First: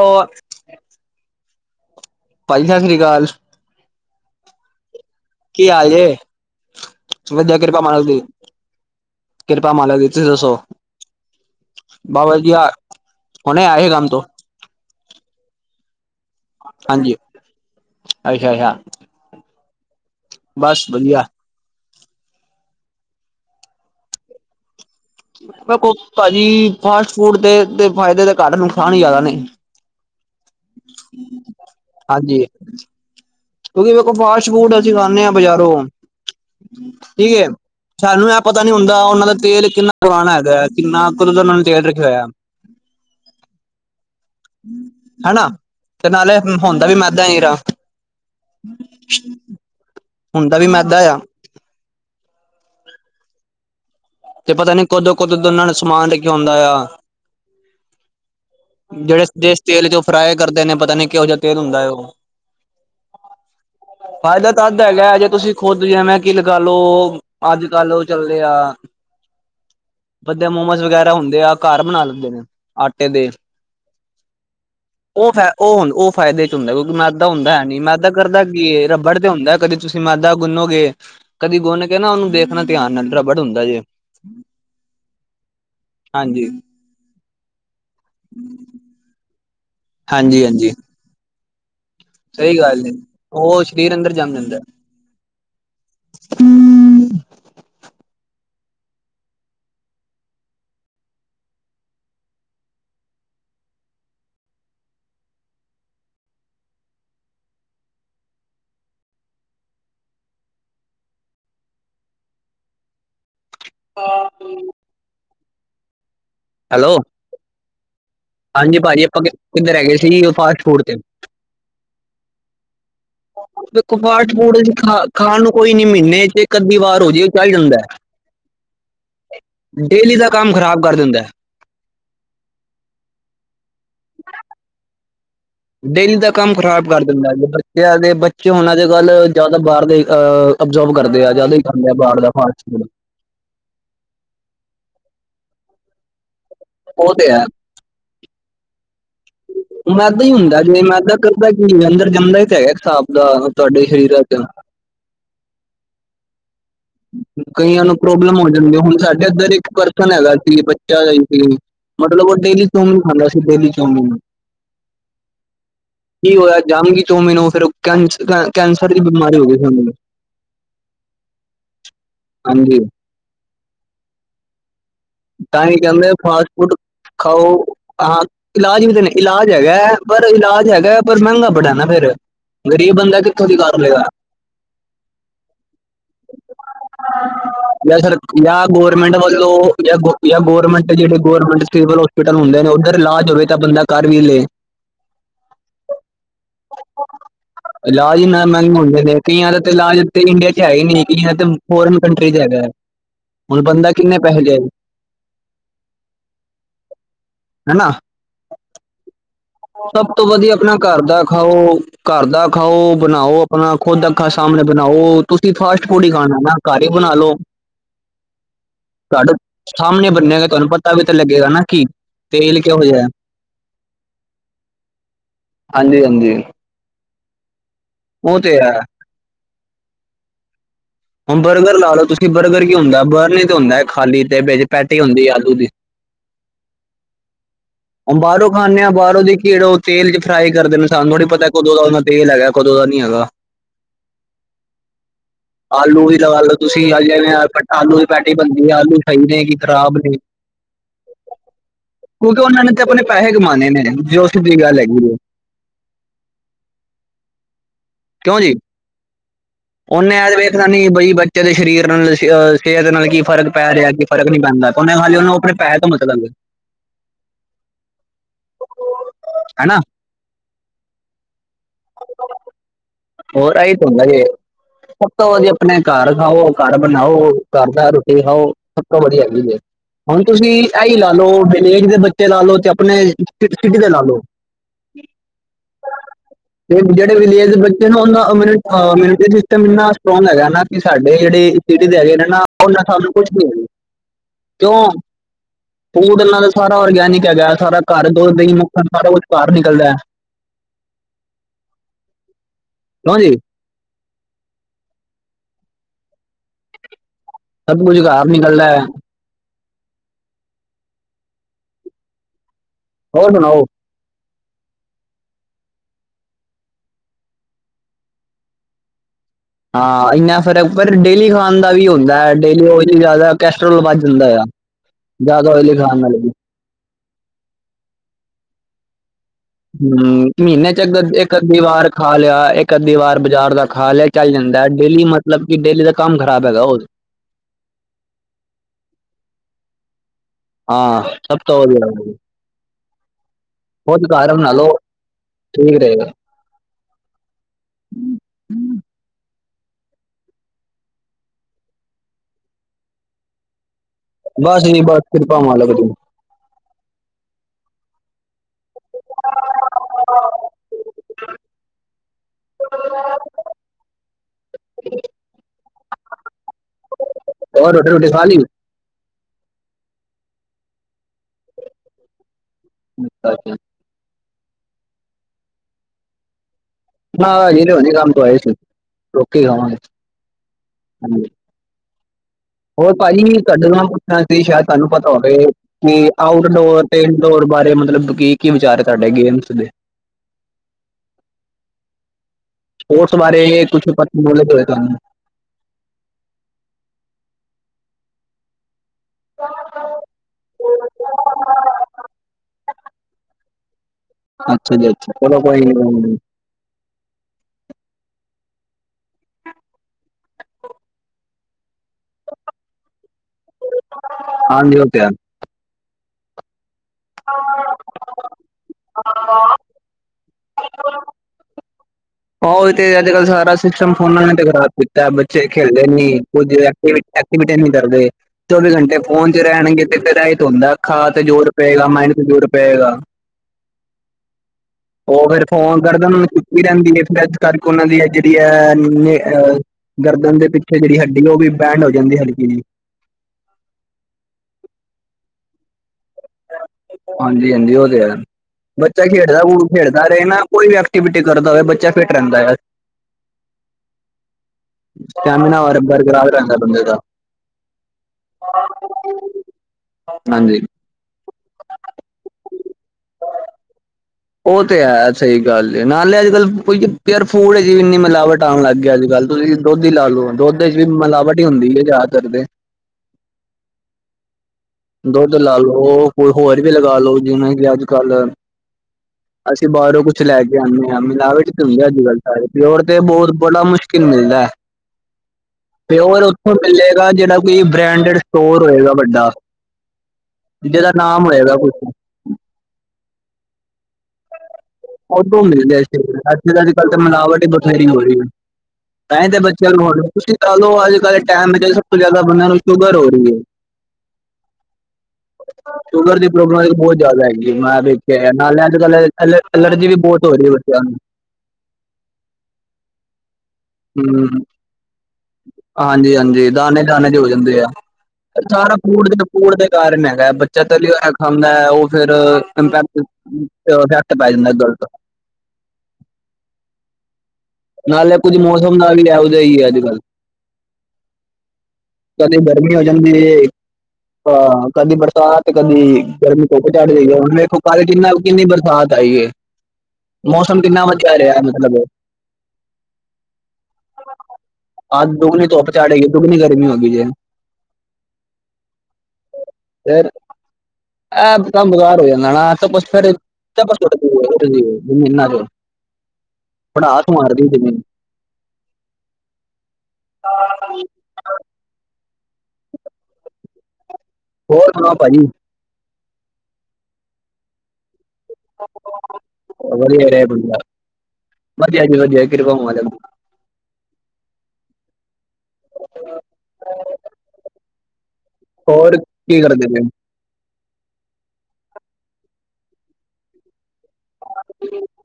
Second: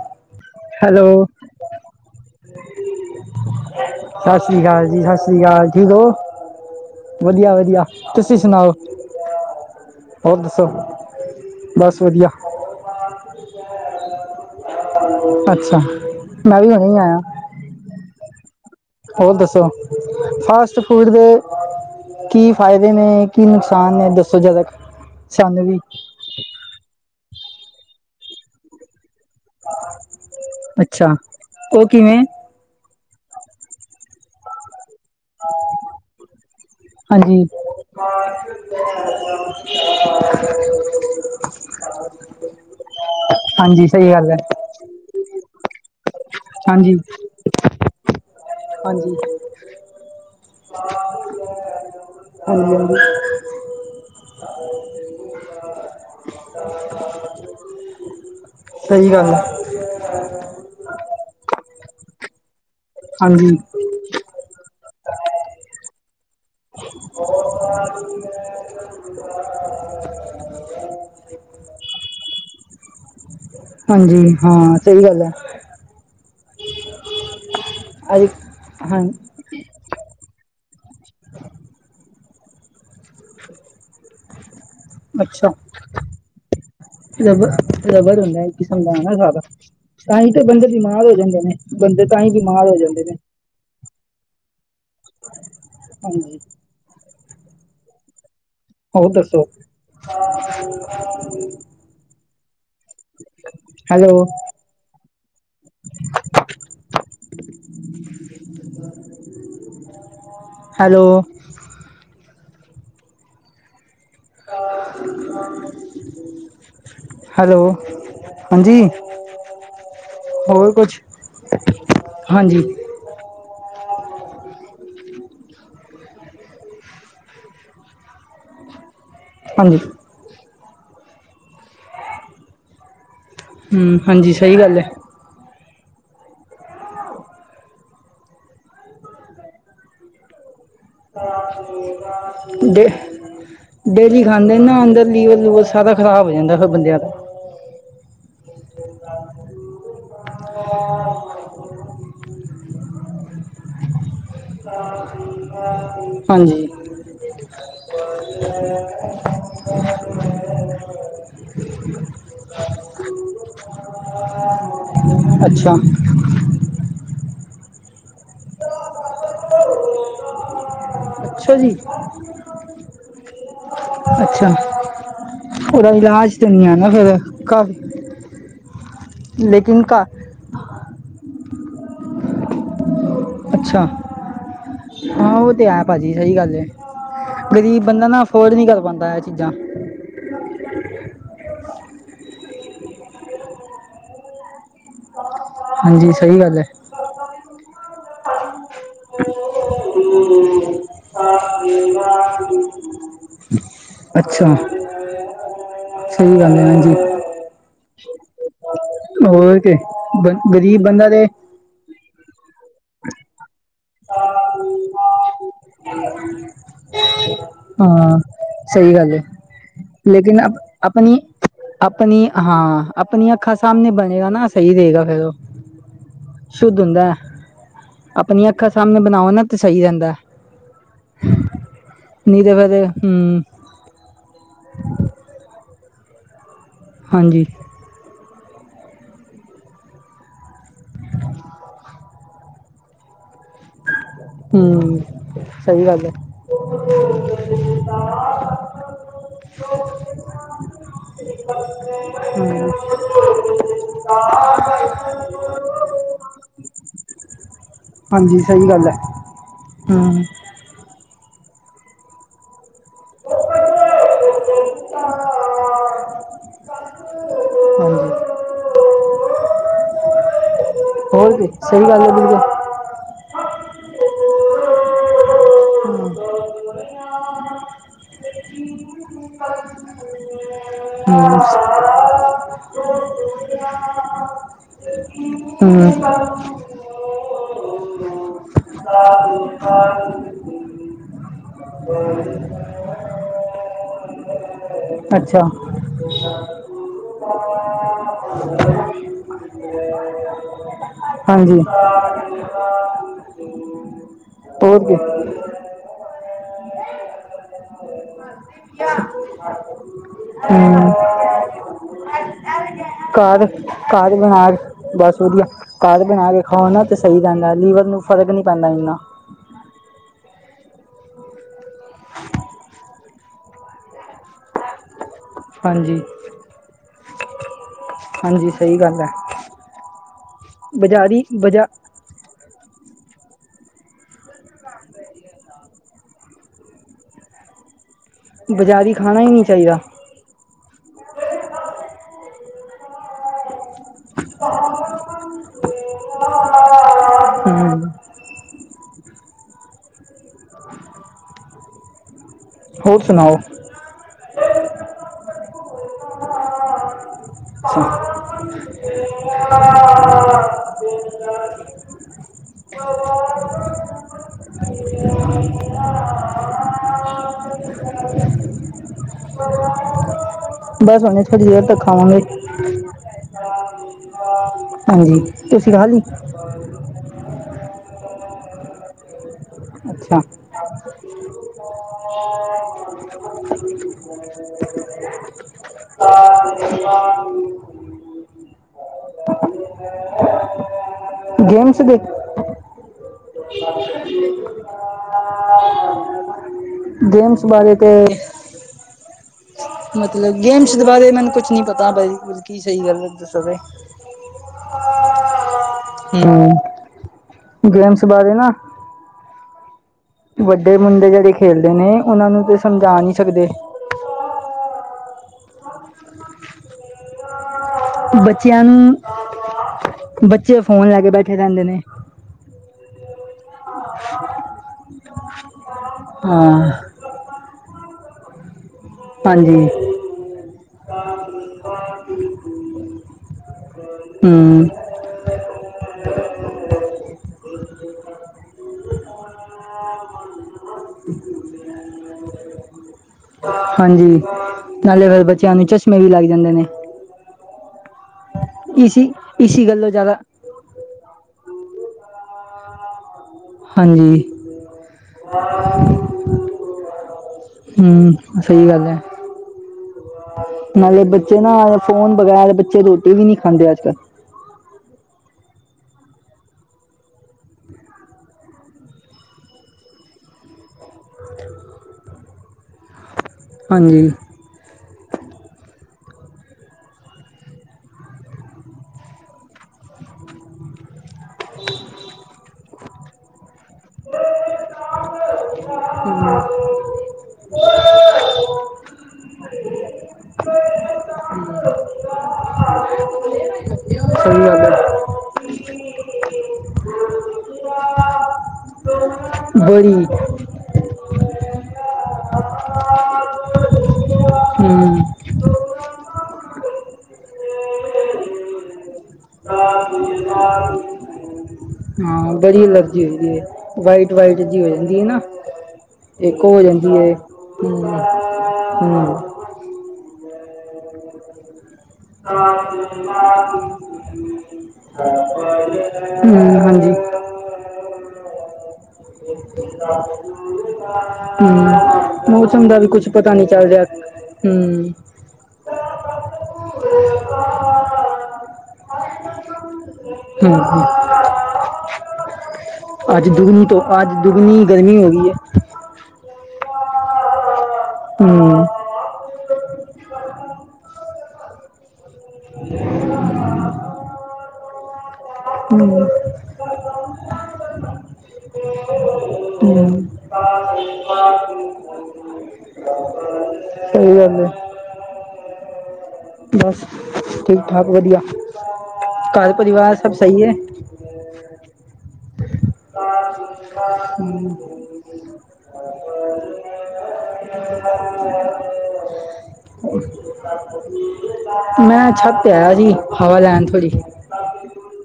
ਉਹ ਹੈਲੋ। ਭਾਜੀ, ਸਤਿ ਸ਼੍ਰੀ ਅਕਾਲ। ਸਤਿ ਸ੍ਰੀ ਅਕਾਲ ਜੀ। ਸਤਿ ਸ਼੍ਰੀ ਅਕਾਲ। ਕੀ ਹਾਲ ਠੀਕ ਹੋ। ਜੇ ਵਧੀਆ, ਕਿਰਪਾ ਵਧੀਆ ਮਾਲਕ ਦੀ ਤੁਸੀਂ ਸੁਣਾਓ? ਕਿਰਪਾ ਮਾਲਕ ਦੀ ਤੁਸੀਂ ਹੋਰ ਦੱਸੋ? ਬਸ ਹੁਣੇ ਐ ਕੰਮ ਤੋਂ ਅੱਛਾ ਮੈਂ ਵੀ ਹੁਣੇ ਹਾਂਜੀ ਆਇਆ। ਅੱਛਾ, ਅੱਛਾ। ਹੋਰ ਦੱਸੋ ਫਾਸਟ ਬਸ ਫੂਡ ਵਧੀਆ ਦੇ ਕੀ ਫਾਇਦੇ ਨੇ? ਕੀ ਨੁਕਸਾਨ ਨੇ? ਦੱਸੋ ਜਿਆਦਾ? ਦੇਖੋ ਭਾਜੀ ਫਾਸਟ ਫੂਡ ਦੇ ਫ਼ਾਇਦੇ ਦੇ ਘਟ ਨੁਕਸਾਨ ਹੀ ਜ਼ਿਆਦਾ ਨੇ। ਅੱਛਾ ਉਹ ਕਿਵੇਂ? ਹਾਂਜੀ ਕਿਉਂਕਿ ਵੇਖੋ ਫਾਸਟ ਫੂਡ ਅਸੀਂ ਖਾਨੇ ਆ ਬਜ਼ਾਰੋਂ ਠੀਕ ਹਾਂਜੀ ਏ। ਸਾਨੂੰ ਇਹ ਪਤਾ ਨੀ ਹੁੰਦਾ ਉਹਨਾਂ ਦਾ ਤੇਲ ਕਿੰਨਾ ਪੁਰਾਣਾ ਹੈਗਾ? ਕਿੰਨਾ ਕਦੋਂ ਦਾ? ਉਹਨਾਂ ਨੇ ਤੇਲ ਰੱਖਿਆ ਹੋਇਆ। ਹਾਂਜੀ, ਸਹੀ ਗੱਲ ਐ। ਹਨਾ ਤੇ ਨਾਲੇ ਹੁਣ ਦਾ ਹਾਂਜੀ ਵੀ ਮੇਦਾ ਨੀਰਾ। ਹਾਂਜੀ ਹੂੰਦਾ ਵੀ ਮੈਦਾ ਆ। ਹਾਂਜੀ ਹਾਂਜੀ। ਤੇ ਪਤਾ ਨੀ ਕਦੋਂ ਕਦੋਂ ਦਾ ਉਹਨਾਂ ਨੇ ਸਮਾਨ ਰੱਖਿਆ ਹੁੰਦਾ ਆ [inaudible] ਸਹੀ ਗੱਲ ਹੈ ਜਿਹੜੇ ਤੇਲ ਚ ਉਹ ਫਰਾਈ ਕਰਦੇ ਨੇ ਪਤਾ ਨੀ ਕਿਹੋ ਜਿਹਾ ਤੇਲ ਹੁੰਦਾ ਹੈ ਉਹ। ਹਾਂਜੀ। ਫਾਇਦਾ ਤਧ ਹੈਗਾ ਜੇ ਤੁਸੀਂ ਖੁਦ ਜਿਵੇਂ ਕਿ ਲਗਾਾਲੋ ਅੱਜ ਕੱਲ ਉਹ ਚੱਲਦੇ ਆ। ਵਧੇ ਮੋਮੋਸ ਵਗੈਰਾ ਹੁੰਦੇ ਆ ਘਰ ਬਣਾ ਲੈਂਦੇ ਨੇ ਆਟੇ ਦੇ। ਹਾਂਜੀ। ਹਾਂ ਸਹੀ ਗੱਲ ਐ। ਉਹ ਫ ਉਹ ਹ ਉਹ ਫਾਇਦੇ ਚ ਹੁੰਦਾ ਕਿਉਂਕਿ ਮੈਦਾ ਹੁੰਦਾ ਹੈ, ਨ ਨਹੀਂ ਮੈਦਾ ਅ ਕਰਦਾ ਕੀ ਹਾਂ ਰਬੜ ਤੇ ਹੁੰਦਾ ਕਦੇ ਤੁਸੀਂ। ਤੁਸੀਂ ਮਾਦਾ ਗੁੰਨੋਗੇ ਕਦੀ ਗੁੰਨ ਕੇ ਨਾ ਉਹਨੂੰ ਦੇਖਣਾ ਧਿਆਨ ਨਾ ਰਾਬੜ ਹੁੰਦਾ ਜੇ ਅੱਛਾ ਹਾਂਜੀ ਰਬਰ ਰਬਰ ਹੁੰਦਾ ਇੱਕ ਕਿਸਮ ਦਾ ਸਦਾ ਤਾਂ ਹੀ ਤੇ ਹਾਂਜੀ ਬੰਦੇ ਹਾਂਜੀ ਬਿਮਾਰ ਹੋ ਜਾਂਦੇ ਨੇ ਬੰਦੇ ਤਾਂ ਹੀ ਸਹੀ ਬਿਮਾਰ ਹੋ ਗੱਲ ਨ ਜਾਂਦੇ ਨੇ, ਉਹ ਸਰੀਰ ਅੰਦਰ ਜੰਮ ਜਾਂਦਾ। ਹਾਂਜੀ ਹੋ ਦੱਸੋ। [inaudible] ਹੈਲੋ। ਹੈਲੋ। ਹਾਂ। Hello hello. ਹਾਂਜੀ, ਭਾਜੀ ਆਪਾਂ ਕਿੱਧਰ ਹੈਗੇ ਸੀ ਉਹ ਫਾਸਟ ਹੋਰ ਫੂਡ ਤੇ। [inaudible] ਕੁਛ ਹਾਂਜੀ, ਦੇਖੋ ਫਾਸਟ ਫੂਡ ਖਾ ਖਾਣ ਨੂੰ ਕੋਈ ਨੀ ਮਹੀਨੇ ਚ ਇਕ ਅੱਧੀ ਵਾਰ ਹੋ ਜੇ ਉਹ ਚਲ ਜਾਂਦਾ। [inaudible] ਹਾਂਜੀ, ਡੇਲੀ ਦਾ ਕੰਮ ਖ਼ਰਾਬ ਕਰ ਦਿੰਦਾ। ਹਮ ਹਾਂਜੀ, ਸਹੀ ਗੱਲ ਹੈ। ਡੇਲੀ ਦਾ ਕੰਮ ਖ਼ਰਾਬ ਕਰ ਦਿੰਦਾ ਬੱਚਿਆਂ ਦੇ ਬੱਚੇ ਹੁਣ ਅੱਜ ਕੱਲ੍ਹ ਜ਼ਿਆਦਾ ਬਾਹਰ ਦੇ ਅਹ। ਅਬਜ਼ੋਵ ਕਰਦੇ ਆ ਜਾਦਾ ਖਾਂਦੇ ਬਾਹਰ ਦਾ ਫਾਸਟ ਡੇ ਫੂਡ। ਡੇਲੀ ਖਾਂਦੇ ਨਾ ਅੰਦਰ ਲੀਵਰ ਲੂਵਰ ਸਾਰਾ ਖਰਾਬ ਹੋ ਜਾਂਦਾ। ਬੰਦਿਆਂ ਦਾ, ਉਹ ਤੇ ਹੈ। [inaudible] ਮੈਦਾ ਹੀ ਹੁੰਦਾ ਜਿਵੇਂ ਮੈਦਾ ਕਰਦਾ ਕੀ ਅੰਦਰ ਜੰਮਦਾ ਹੀ ਤਾਂ ਹੈਗਾ ਹਿਸਬ ਦਾ ਤੁਹਾਡੇ ਸਰੀਰਾਂ ਚ ਹਾਂਜੀ। ਕਈਆਂ ਨੂੰ ਪ੍ਰੋਬਲਮ ਹੋ ਜਾਂਦੀ ਹੁਣ ਸਾਡੇ ਇੱਧਰ ਇੱਕ ਪਰਸਨ ਹੈਗਾ ਸੀ ਬੱਚਾ ਸੀ। ਮਤਲਬ ਓਹ ਡੇਲੀ ਚੋਮਮੀਨ ਖਾਂਦਾ ਸੀ ਡੇਲੀ ਚੌਮਮੀਨ ਅੱਛਾ। ਕੀ ਹੋਇਆ ਜਮਗੀ ਉਹ ਮੈਨੂੰ ਫੇਰ ਕੈਂਸਰ ਦੀ ਬਿਮਾਰੀ ਹੋ ਗਈ ਮੈਂਨੂੰ ਅੱਛਾ ਜੀ। ਹਾਂਜੀ। ਅੱਛਾ। ਤਾਂ ਹੀ ਉਹਦਾ ਕਹਿੰਦੇ ਇਲਾਜ ਫਾਸਟ ਤੇ ਨਹੀਂ ਫੂਡ ਆ ਨਾ ਫਿਰ, ਖਾਓ ਕਾਫੀ ਹਾਂ ਇਲਾਜ ਵੀ ਦੇਣੇ ਇਲਾਜ ਹੈਗਾ ਲੇਕਿਨ ਹੈ ਘਰ ਪਰ ਇਲਾਜ ਹੈਗਾ ਹੈ ਪਰ ਮਹਿੰਗਾ ਬੜਾ ਨਾ ਫੇਰ ਗ਼ਰੀਬ ਬੰਦਾ ਕਿੱਥੋਂ ਦੀ ਕਰ ਅੱਛਾ, ਲਏ ਗਾ। ਹਾਂ! ਉਹ ਤੇ ਐ ਭਾਜੀ ਸਹੀ ਗੱਲ, ਗ਼ਰੀਬ ਜਾਂ ਬੰਦਾ ਸਰ ਨਾ ਅਫੋਰਡ ਨਹੀਂ ਜਾਂ ਕਰ ਪਾਉਂਦਾ ਗੌਰਮੈਂਟ ਇਹ ਚੀਜ਼ਾਂ। ਵੱਲੋਂ ਜਾਂ ਗੌਰਮੈਂਟ ਜਿਹੜੇ ਗੌਰਮੈਂਟ ਸਿਵਲ ਹੋਸਪੀਟਲ ਹੁੰਦੇ ਨੇ ਉੱਧਰ ਇਲਾਜ ਹੋਵੇ ਤਾਂ ਬੰਦਾ ਕਰ ਵੀ ਲਏ। ਹਾਂਜੀ। ਸਹੀ ਗੱਲ ਹੈ। ਇਲਾਜ ਏਨੇ ਮਹਿੰਗੇ ਹੁੰਦੇ ਨੇ ਕਈਆਂ ਦਾ ਇਲਾਜ ਇੰਡੀਆ ਚ ਹੈ ਹੀ ਨਹੀਂ ਕਈਆਂ ਤੇ ਫੋਰਨ ਕੰਟਰੀ ਚ ਹੈਗਾ ਹੈ। ਹੁਣ ਬੰਦਾ ਕਿੰਨੇ ਪੈਸੇ ਅੱਛਾ ਦੇ ਸਹੀ ਗੱਲ ਹੈ ਜੀ। ਹਨਾ ਹੋਰ ਕੇ ਸਭ ਤੋਂ ਵਧੀਆ ਆਪਣਾ ਗ਼ਰੀਬ ਘਰ ਬੰਦਾ ਦਾ ਤੇ ਖਾਓ। ਘਰ ਦਾ ਖਾਓ ਬਣਾਓ ਆਪਣਾ ਖੁਦ ਅੱਖਾਂ ਸਾਹਮਣੇ ਬਣਾਓ ਤੁਸੀਂ ਫਾਸਟ ਫੂਡ ਹੀ ਖਾਣਾ ਨਾ ਘਰ ਹੀ ਬਣਾ ਲੋ ਹਾਂ ਸਹੀ ਗੱਲ ਹੈ ਸਾਹਮਣੇ ਲੇਕਿਨ ਬੰਨੇਗਾ ਤੁਹਾਨੂੰ ਪਤਾ ਵੀ ਤਾਂ ਆਪਣੀ ਲੱਗੇਗਾ ਨਾ ਕਿ ਆਪਣੀ ਤੇਲ ਹਾਂ ਕਿਹੋ ਜਿਹਾ ਆਪਣੀ ਅੱਖਾਂ ਸਮਣੇ ਬਣੇਗਾ ਨਾ ਸਹੀ ਰਹੇਗਾ ਫੇਰ ਉਹ ਹਾਂਜੀ - ਹਾਂਜੀ। ਸ਼ੁੱਧ ਹੁੰਦਾ ਉਹ ਆਪਣੀਆਂ ਤੇ ਅੱਖਾਂ ਹੈ ਸਾਹਮਣੇ ਬਣਾਓ ਨਾ ਤਾਂ ਸਹੀ ਰਹਿੰਦਾ। ਹੁਣ ਬਰਗਰ ਲਾ ਲਓ ਤੁਸੀਂ ਨਹੀਂ ਤੇ ਬਰਗਰ ਕੀ ਫੇਰ ਹੁੰਦਾ ਹਮ ਬਰਨ ਤੇ ਹੁੰਦਾ ਹੈ ਖਾਲੀ ਤੇ ਵਿੱਚ ਪੈਟੀ ਹੁੰਦੀ ਹੈ ਆਲੂ ਦੀ ਹਾਂਜੀ। ਹੁਣ ਬਾਹਰੋਂ ਖਾਂਦੇ ਹਾਂ, ਬਾਹਰੋਂ ਦੀ ਕਿਹੜਾ ਉਹ ਤੇਲ ਚ ਫਰਾਈ ਕਰਦੇ ਨੇ ਸਾਨੂੰ ਨੀ ਪਤਾ ਕਦੋਂ ਦਾ ਉਹਦਾ ਤੇਲ ਹੈਗਾ ਕਦੋਂ ਦਾ ਨੀ ਹੈਗਾ। ਹਮ ਸਹੀ ਗੱਲ ਆਲੂ ਹੈ ਵੀ ਲਗਾ ਲਓ, ਤੁਸੀਂ ਅਜ ਆਲੂ ਦੀ ਪੈਟੀ ਬਣਦੀ ਆਲੂ ਸਹੀ ਨੇ ਕਿ ਖਰਾਬ ਨੇ। ਕਿਉਂਕਿ ਉਹਨਾਂ ਨੇ ਤੇ ਆਪਣੇ ਪੈਸੇ ਕਮਾਣੇ ਨੇ ਜੋ ਸਿੱਧੀ ਗੱਲ ਹੈਗੀ [inaudible] ਹਾਂਜੀ ਕਿਉਂ ਜੀ? ਸਹੀ ਗੱਲ ਹੈ ਉਹਨੇ ਹਮ ਐ ਤੇ ਵੇਖਣਾ ਨਹੀਂ ਬਈ ਬੱਚੇ ਦੇ ਸਰੀਰ ਨਾਲ। ਸਿਹਤ ਨਾਲ ਕੀ ਫ਼ਰਕ ਪੈ ਰਿਹਾ ਕੀ ਫਰਕ ਨਹੀਂ ਪੈਂਦਾ ਉਹਨੇ ਉਹਨੂੰ ਖਾਲੀ ਆਪਣੇ ਪੈਸੇ ਤੋਂ ਮਤਲਬ ਹਮ ਹੈਨਾ। ਹੋਰ ਕੀ, ਸਹੀ ਗੱਲ ਹੈ ਬਿਲਕੁਲ ਹੋਰ, ਆਈ ਤਾਂ ਹੁੰਦਾ ਜੇ। ਸਭ ਤੋਂ ਵਧੀਆ ਆਪਣੇ ਘਰ ਖਾਓ, ਘਰ ਬਣਾਓ, ਘਰ ਦੀ ਰੋਟੀ ਖਾਓ, ਸਭ ਤੋਂ ਵਧੀਆ ਹੈਗੀ ਜੇ। ਹੁਣ ਤੁਸੀਂ ਆਈ ਲਾ ਲੋ, ਹਮ ਵਿਲੇਜ ਦੇ, ਬੱਚੇ ਲਾ ਲੋ ਤੇ ਆਪਣੇ ਸਿਟੀ ਦੇ, ਲਾ ਲੋ। ਹਮ ਜਿਹੜੇ ਵਿਲੇਜ ਦੇ ਜਨ ਉਹਦਾ ਇਮਿ ਇਮਿਊਨਿਟੀ ਸਿਸਟਮ ਇੰਨਾ ਸਟਰੋਂਗ ਹੈਗਾ ਨਾ ਕਿ ਸਾਡੇ ਜਿਹੜੇ ਸਿਟੀ ਦੇ ਹੈਗੇ ਨਾ ਉਹਨਾਂ ਸਾਨੂੰ ਕੁਛ ਦੇ ਹ ਦੋ ਫੂਡਨਾਂ ਦਾ ਸਾਰਾ ਔਰਗੈਨਿਕ ਹੈਗਾ ਸਾਰਾ ਘਰ ਦੁੱਧ ਦੇ ਮੁੱਖਣ ਸਾਰਾ ਕੁਛ ਬਰ ਨਿਕਲਦਾ ਹੈ ਹਾਂਜੀ ਹਾਂਜੀ ਬਹੁਤ ਸਭ ਕੁਝ ਘਰ ਨਿਕਲਦਾ। [unintelligible] ਹਾਂ ਹੋਰ ਘਰ, ਸੁਣਾਓ ਘਰ ਬਿਹਾਰ ਬਸ ਵਧੀਆ, ਘਰ ਬਣਾ ਕੇ ਖਾਓ ਨਾ ਤਾਂ ਸਹੀ ਰਹਿੰਦਾ ਲੀਵਰ ਨੂੰ ਫ਼ਰਕ ਨਹੀਂ ਪੈਂਦਾ ਇੰਨਾ। ਹਾਂ ਇੰਨਾ ਫਰਕ ਪਰ ਡੇਲੀ ਖਾਣ ਦਾ ਵੀ ਹੁੰਦਾ ਹੈ ਡੇਲੀ ਉਹ ਜ਼ਿਆਦਾ ਕੋੈਸਟਰੋਲ ਵੱਧ ਜਾਂਦਾ ਆ। ਜ਼ਿਆਦਾ ਆਇਲੀ ਖਾਣ ਹਾਂਜੀ ਨਾਲ ਵੀ ਹਾਂਜੀ, ਸਹੀ ਗੱਲ ਹੈ। ਹਮ ਮਹੀਨੇ ਚ ਬਜ਼ਾਰੀ ਇੱਕ ਅੱਧੀ ਬਜਾ ਵਾਰ। ਖਾ ਲਿਆ, ਇੱਕ ਅੱਧੀ ਵਾਰ ਬਾਜ਼ਾਰ ਦਾ ਖਾ ਲਿਆ ਚੱਲ ਜਾਂਦਾ ਡੇਲੀ ਮਤਲਬ ਕਿ ਡੇਲੀ ਦਾ ਕੰਮ ਖਰਾਬ ਹੈਗਾ ਉਹ। ਬਜ਼ਾਰੀ, ਖਾਣਾ ਹੀ ਨਹੀਂ ਚਾਹੀਦਾ। ਹਾਂ ਸਭ ਤੋਂ, ਵਧੀਆ ਖੁਦ ਘਰ ਬਣਾ ਲਓ। ਠੀਕ ਰਹੇਗਾ। ਹਮ [inaudible] ਹੋਰ ਸੁਣਾਓ? ਬਸ ਜੀ ਬਸ ਕਿਰਪਾ ਮਾਲਿਕ ਦੀ। [unintelligible] ਹ [inaudible] ਔਰ ਰੋਟੀ ਰੋਟੀ ਖਾ ਲਈ [inaudible] ਬਸ, ਹੁਣ ਇ ਥੋੜੀ ਦੇਰ ਤੱਕ, ਖਾਵਾਂਗੇ। ਅੱਛਾ ਅੱਛਾ। ਹਾਂਜੀ, ਤੁਸੀਂ ਖਾ ਲਈ? ਹਾਂ ਜੀ, ਹੁਣੇ ਉਹੀ ਕੰਮ, ਤੋਂ ਆਏ ਸੀ, ਰੁਕ ਕੇ ਖਾਵਾਂਗੇ। ਅੱਛਾ ਹੋਰ ਭਾਜੀ, ਤੁਹਾਡੇ ਨਾਲ ਪੁੱਛਣਾ ਸੀ ਸ਼ਾਇਦ ਤੁਹਾਨੂੰ ਪਤਾ ਹੋਵੇ? ਕਿ ਆਊਟਡੋਰ ਤੇ ਇਨਡੋਰ ਬਾਰੇ ਮਤਲਬ ਕੀ, ਕੀ ਵਿਚਾਰ ਤੁਹਾਡੇ ਗੇਮਸ ਦੇ। ਗੇਮਸ ਦੇਖ। ਸਪੋਰਟਸ ਬਾਰੇ ਕੁਛ ਪਤਾ ਬੋਲੇ ਹੋਵੇ ਤੁਹਾਨੂੰ ਗੇਮਸ ਬਾਰੇ ਤੇ ਮਤਲਬ ਗੇਮਸ ਦੇ ਬਾਰੇ ਮੈਨੂੰ ਕੁਛ ਨੀ ਪਤਾ ਬ ਕੀ ਸਹੀ ਗੱਲ ਦੱਸੋ ਅੱਛਾ ਜੀ ਅੱਛਈ ਹਮ ਗੇਮਸ ਬਾਰੇ ਨਾ ਵੱਡੇ ਮੁੰਡੇ ਜਿਹੜੇ ਖੇਲਦੇ ਨੇ ਉਹਨਾਂ ਨੂੰ ਤੇ ਸਮਝਾ ਨਹੀ ਸਕਦੇ ਹਾਂਜੀ, ਔ ਪਿਆ। ਹਮ [unintelligible] ਹਾਂਾਂ ਬੱਚਿਆਂ ਨੂੰ, ਬੱਚੇ ਫੋਨ ਲੈ ਕੇ, ਬੈਠੇ ਰਹਿੰਦੇ ਨੇ। ਆ ਤੇ, ਅੱਜ ਕੱਲ ਸਾਰਾ ਸਿਸਟਮ, ਫੋਨਾਂ ਨੇ ਤੇ ਖਰਾਬ ਕੀਤਾ। ਬੱਚੇ ਖੇਲਦੇ ਨੀ, ਕੁਛ ਹਾਂ ਅਕਟੀਵੀ ਬੀਟੀ, ਨਹੀਂ ਕਰਦੇ, ਚੌਵੀ ਘੰਟੇ ਫੋ- ਫੋਨ ਚ ਹਾਂਜੀ ਰਹਿਣਗੇ, ਤੇ ਇਹੀ ਤੇ ਹੁੰਦਾ। ਅੱਖਾਂ ਤੇ ਜ਼ੋਰ ਪਏਗਾ, ਮਾਈਨ ਤੇ ਜ਼ੋਰ ਪਏਗਾ। ਹੂੰ। ਉਹ ਫੇਰ, ਫੋਨ ਕਰਦੇ, ਉਹਨਾਂ ਨੂੰ ਚੁੱਕੀ ਰਹਿੰਦੀ ਹੈ। ਫੇਰ ਇਸ ਕਰਕੇ, ਉਹਨਾਂ ਦੀ ਜਿਹੜੀ ਆ ਅਹ। ਗਰਦਨ ਦੇ ਪਿੱਛੇ, ਜਿਹੜੀ ਹੱਡੀ, ਉਹ ਵੀ ਬੈਂਡ ਹੋ ਜਾਂਦੀ, ਹਲਕੀ ਜੀ। ਹਾਂਜੀ, ਨਾਲੇ ਫੇਰ, ਬੱਚਿਆਂ ਨੂੰ ਚਸ਼ਮੇ ਵੀ ਲੱਗ ਜਾਂਦੇ ਨੇ। ਹਾਂਜੀ- ਹਾਂਜੀ, ਉਹ ਤੇ ਹੈ। ਬੱਚਾ ਇਸੀ ਖੇਡਦਾ, ਇਸੀ ਗੱਲੋਂ ਖੇਡਦਾ ਜ਼ਿਆਦਾ ਰਹੇ ਨਾ। ਕੋਈ ਵੀ ਐਕਟੀਵਿਟੀ, ਕਰਦਾ ਹੋਵੇ। ਬੱਚਾ ਫਿੱਟ ਰਹਿੰਦਾ ਹੈ। ਹਾਂਜੀ। ਸਟੈਮਿਨਾ, ਬਰਕਰਾਰ ਰਹਿੰਦਾ, ਬੰਦੇ ਦਾ। ਹੂੰ ਸਹੀ ਗੱਲ ਹੈ ਹਾਂਜੀ। ਨਾਲੇ ਬੱਚੇ ਨਾ। ਫੋਨ ਵਗੈਰ, ਬੱਚੇ ਰੋਟੀ ਵੀ, ਨਹੀਂ ਖਾਂਦੇ ਅੱਜ ਕੱਲ। ਉਹ ਤੇ ਹੈ, ਸਹੀ ਗੱਲ ਏ। ਨਾਲੇ ਅੱਜ ਕੱਲ ਕੋਈ ਪੇਅਰ ਫੂਡ ਚ, ਇੰਨੀ ਮਿਲਾਵਟ ਆਉਣ ਲੱਗ ਗਈ, ਅੱਜ ਕੱਲ। ਤੁਸੀਂ ਦੁੱਧ ਹੀ ਲਾ ਲੋਓ। ਦੁੱਧ ਚ ਵੀ, ਮਿਲਾਵਟ ਹੀ ਹੁੰਦੀ ਹੈ। ਜ਼ਿਆਦਾਤਰ ਤੇ। ਹਾਂਜੀ। ਦੁੱਧ ਲਾ ਲੋੋ। ਕੋਈ ਹੋਰ, ਵੀ ਲਗਾ ਲੋ, ਜਿਵੇਂ ਕਿ ਅੱਜ ਕੱਲ। ਅਸੀਂ ਬਾਹਰੋਂ, ਕੁਛ ਲੈ ਕੇ ਆਉਂਦੇ ਹਾਂ। ਮਿਲਾਵਟ ਤੇ ਹੁੰਦੇ ਆ ਅੱਜ ਕੱਲ। ਸਾਰੇ ਪਿਓਰ ਤੇ, ਬਹੁਤ ਬੜਾ ਮੁਸ਼ਕਿਲ। ਮੁਸ਼ਕਲ ਮਿਲਦਾ ਏ। ਤੇ ਹੋ ਉੱਥੋਂ। ਮਿਲੇਗਾ ਜਿਹੜਾ ਕੋਈ, ਬ੍ਰੈਂਡਡ ਸਟੋਰ ਹੋਏਗਾ ਵੱਡਾ। ਜਾ, ਜਿਦਾ ਨਾਮ ਹੋਏਗਾ, ਕੁਛ। [unintelligible] ਸ ਅਗਰ [unintelligible] ਟੋ ਮਿਲਜ ਅਜ ਕਲ ਤਾਂ ਮਨੂੰ, ਆਵ ਹੀ ਬ ਉਠਾਈ ਰਹੀ [unintelligible] ਤਾਂਹੀ ਤੇ, ਹੈ ਬੱਚਿਆਂ ਨੂੰ ਹੋ, ਬੜੀ ਰਿ ਤੁਸੀਂ ਚ ਲੋ ਅੱਜ ਕੱਲ ਟੇਮ ਵੀਚ, ਸਭ ਤੋਂ ਜ਼ਿਆਦਾ ਬੰਦਿਆਂ, ਨੂੰ ਸ਼ੂਗਰ ਹੋ ਰਹੀ ਹੈ। ਹੂੰ। ਸ਼ੂਗਰ ਦੀ ਪ੍ਰੋਬਲਮ, ਬਹੁਤ ਜ਼ਿਆਦਾ ਹੈਗੀ ਏ। ਮੈਂ ਵੇਖਿਆ, ਨਾਲੇ ਅੱਜ ਕੱਲ ਇਕੱਲੇ। ਐਲਰਜੀ ਵੀ, ਬਹੁਤ ਹੋ ਰਹੀ ਹੈ। ਬੱਚਿਆਂ ਨੂੰ। ਹੂੰ। ਹਾਂ। ਬੜੀ ਐਲਰਜੀ ਹੁਣੀ ਏ। ਵਾਈਟ, ਵਾਈਟ ਹਮ, ਜਿਹੀ ਹੋ ਜਾਂਦੀ ਹੈ ਨਾ। ਹਾਂਜੀ- ਇੱਕ ਹਾਂਜੀ, ਹੋ ਦਾਨੇ- ਜਾਂਦੀ ਹੈ ਦਾਨੇ, ਜੇ ਹੋ ਜਾਂਦੇ ਆ। ਸਾਰਾ ਫੂਫ ਹਮ ਜ- ਫੂਡ ਦੇ ਕਾਰਨ ਹੈਗਾ। ਬੱਚਾ ਤਲਿਆ ਹੋਇਆ ਖਾਂਦਾ ਉਹ। ਫਿਰ ਇੰਪੈਕਟ ਹਾਂ ਇਫੈਕਟ ਪੈ ਜਾਂਦਾ ਗਲਤ ਹਮ ਹਾਂਜੀ ਨਾਲੇ ਕੁਝ ਮੌਸਮ ਦਾ ਵੀ ਇਹੋ ਜਿਹਾ ਹੀ ਹੈ ਅੱਜ ਕੱਲ ਹਾ ਮੌਸਮ ਦਾ ਵੀ ਕੁਛ ਪਤਾ ਨੀ ਚੱਲ ਰਿਹਾ। ਅ ਹਮ ਕਦੀ ਬਰਸਾਤ ਤੇ ਕਦੀ ਗਰਮੀ ਧੁੱਪ ਚੜ ਗਈ। ਹੈੁਣ ਵੇਖੋ, ਕਾਲ ਨਾਲ ਕਿੰਨੀ ਬਰਸਾਤ ਆਈ ਏ। ਹਮ ਮੌਸਮ ਕਿੰਨਾ ਹਮ ਵਧੀਆ ਰਿਹਾ, ਮਤਲਬ। ਅੱਜ ਦੁ ਨੀ ਤੋਂ। ਅੱਜ ਦੁਗਣੀ ਗਰਮੀ ਅਜ ਹੋ ਗਈ ਦੂਗਣੀ ਹੈ ਧੂਪ ਚਾੜੇਗੀ। ਦੁੱਗਨੀ ਗਰਮੀ ਹੋ ਗਈ ਜੇ। ਹੂੰ। ਫੇਰ, ਆਹ [unintelligible] ਕੰ ਬਕਾਰਰ ਹੋਆ ਨਣਾ ਤਾਂ ਪਸ ਫ [unintelligible] ਹੂੰ। ਪੜਾਸ, ਮਾਰਦੀ ਜ਼ਮੀਨ। ਠੀ [unintelligible] ਹੋਰ ਸੁਣਾ ਭਾਜੀ ਬਸ ਠੀਕ ਠਾਕ ਵਧੀਆ ਘਰ ਪਰਿਵਾਰ ਵਧੀਆ ਸਭ ਰਹੇ ਸਹੀ ਬਧ ਹੈ ਵਧੀਆ ਜ ਵਧੀਆ ਕਿ ਆ ਹਾਂ ਹੋਰ ਕੀ ਕਰਦੇ ਰ ਮੈਂ ਛੱਤ ਤੇ ਆਇਆ ਜੀ ਹਵਾ ਲੈਣ ਥੋੜੀ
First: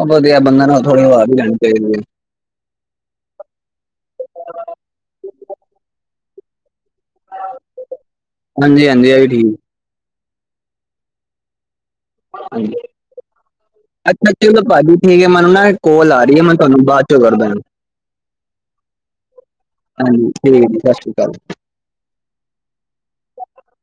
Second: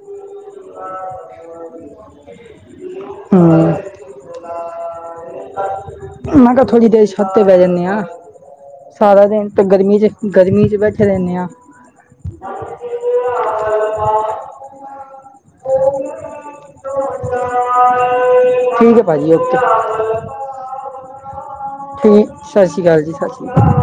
ਉਹ ਵਧੀਆ ਬੰਦਾ ਨੂੰ ਥੋੜੀ ਵਵਾ ਵੀ ਜਾਣੀ ਚਾਹੀਦੀ ਹੈ ਹ ਮੈਂ ਕਿਹਾ ਥੋੜ੍ਹੀ ਦੇਰ ਛੱਤੇ ਪੈ ਜਾਂਦੇ ਆਾਂ ਹੈ ਹਾਂਜੀ ਹਾਂਜੀ ਇਹ ਸਾਰਾ ਵੀ ਦਿਨ ਠੀਕ ਤੇ ਗਰਮੀ ਚ ਗਰਮੀ ਚ ਬੈਠੇ ਰੈਂਦੇ ਹਾਂ ਆਉਂਦੀ ਪਈ ਹ ਭਾਜੀ ਠੀਕ ਹੈ ਮੈਨੂੰ ਨਾ ਕੋਲ ਆ ਰਹੀ ਹੈ ਮੈਂ ਤੁਹਾਨੂੰ ਬਾਅਦ ਚੋਂ ਕਰਦਾ ਠੀਕ ਹੈ ਭਾਅ ਜੀ ਓਕੇ ਹਾਂਜੀ ਠੀਕ ਜੀ ਸਤਿ ਸ਼੍ਰੀ ਅਕਾਲ ਸਤਿ ਸ਼੍ਰੀ ਅਕਾਲ ਜੀ ਸਤਿ ਸ਼੍ਰੀ ਅਕਾਲ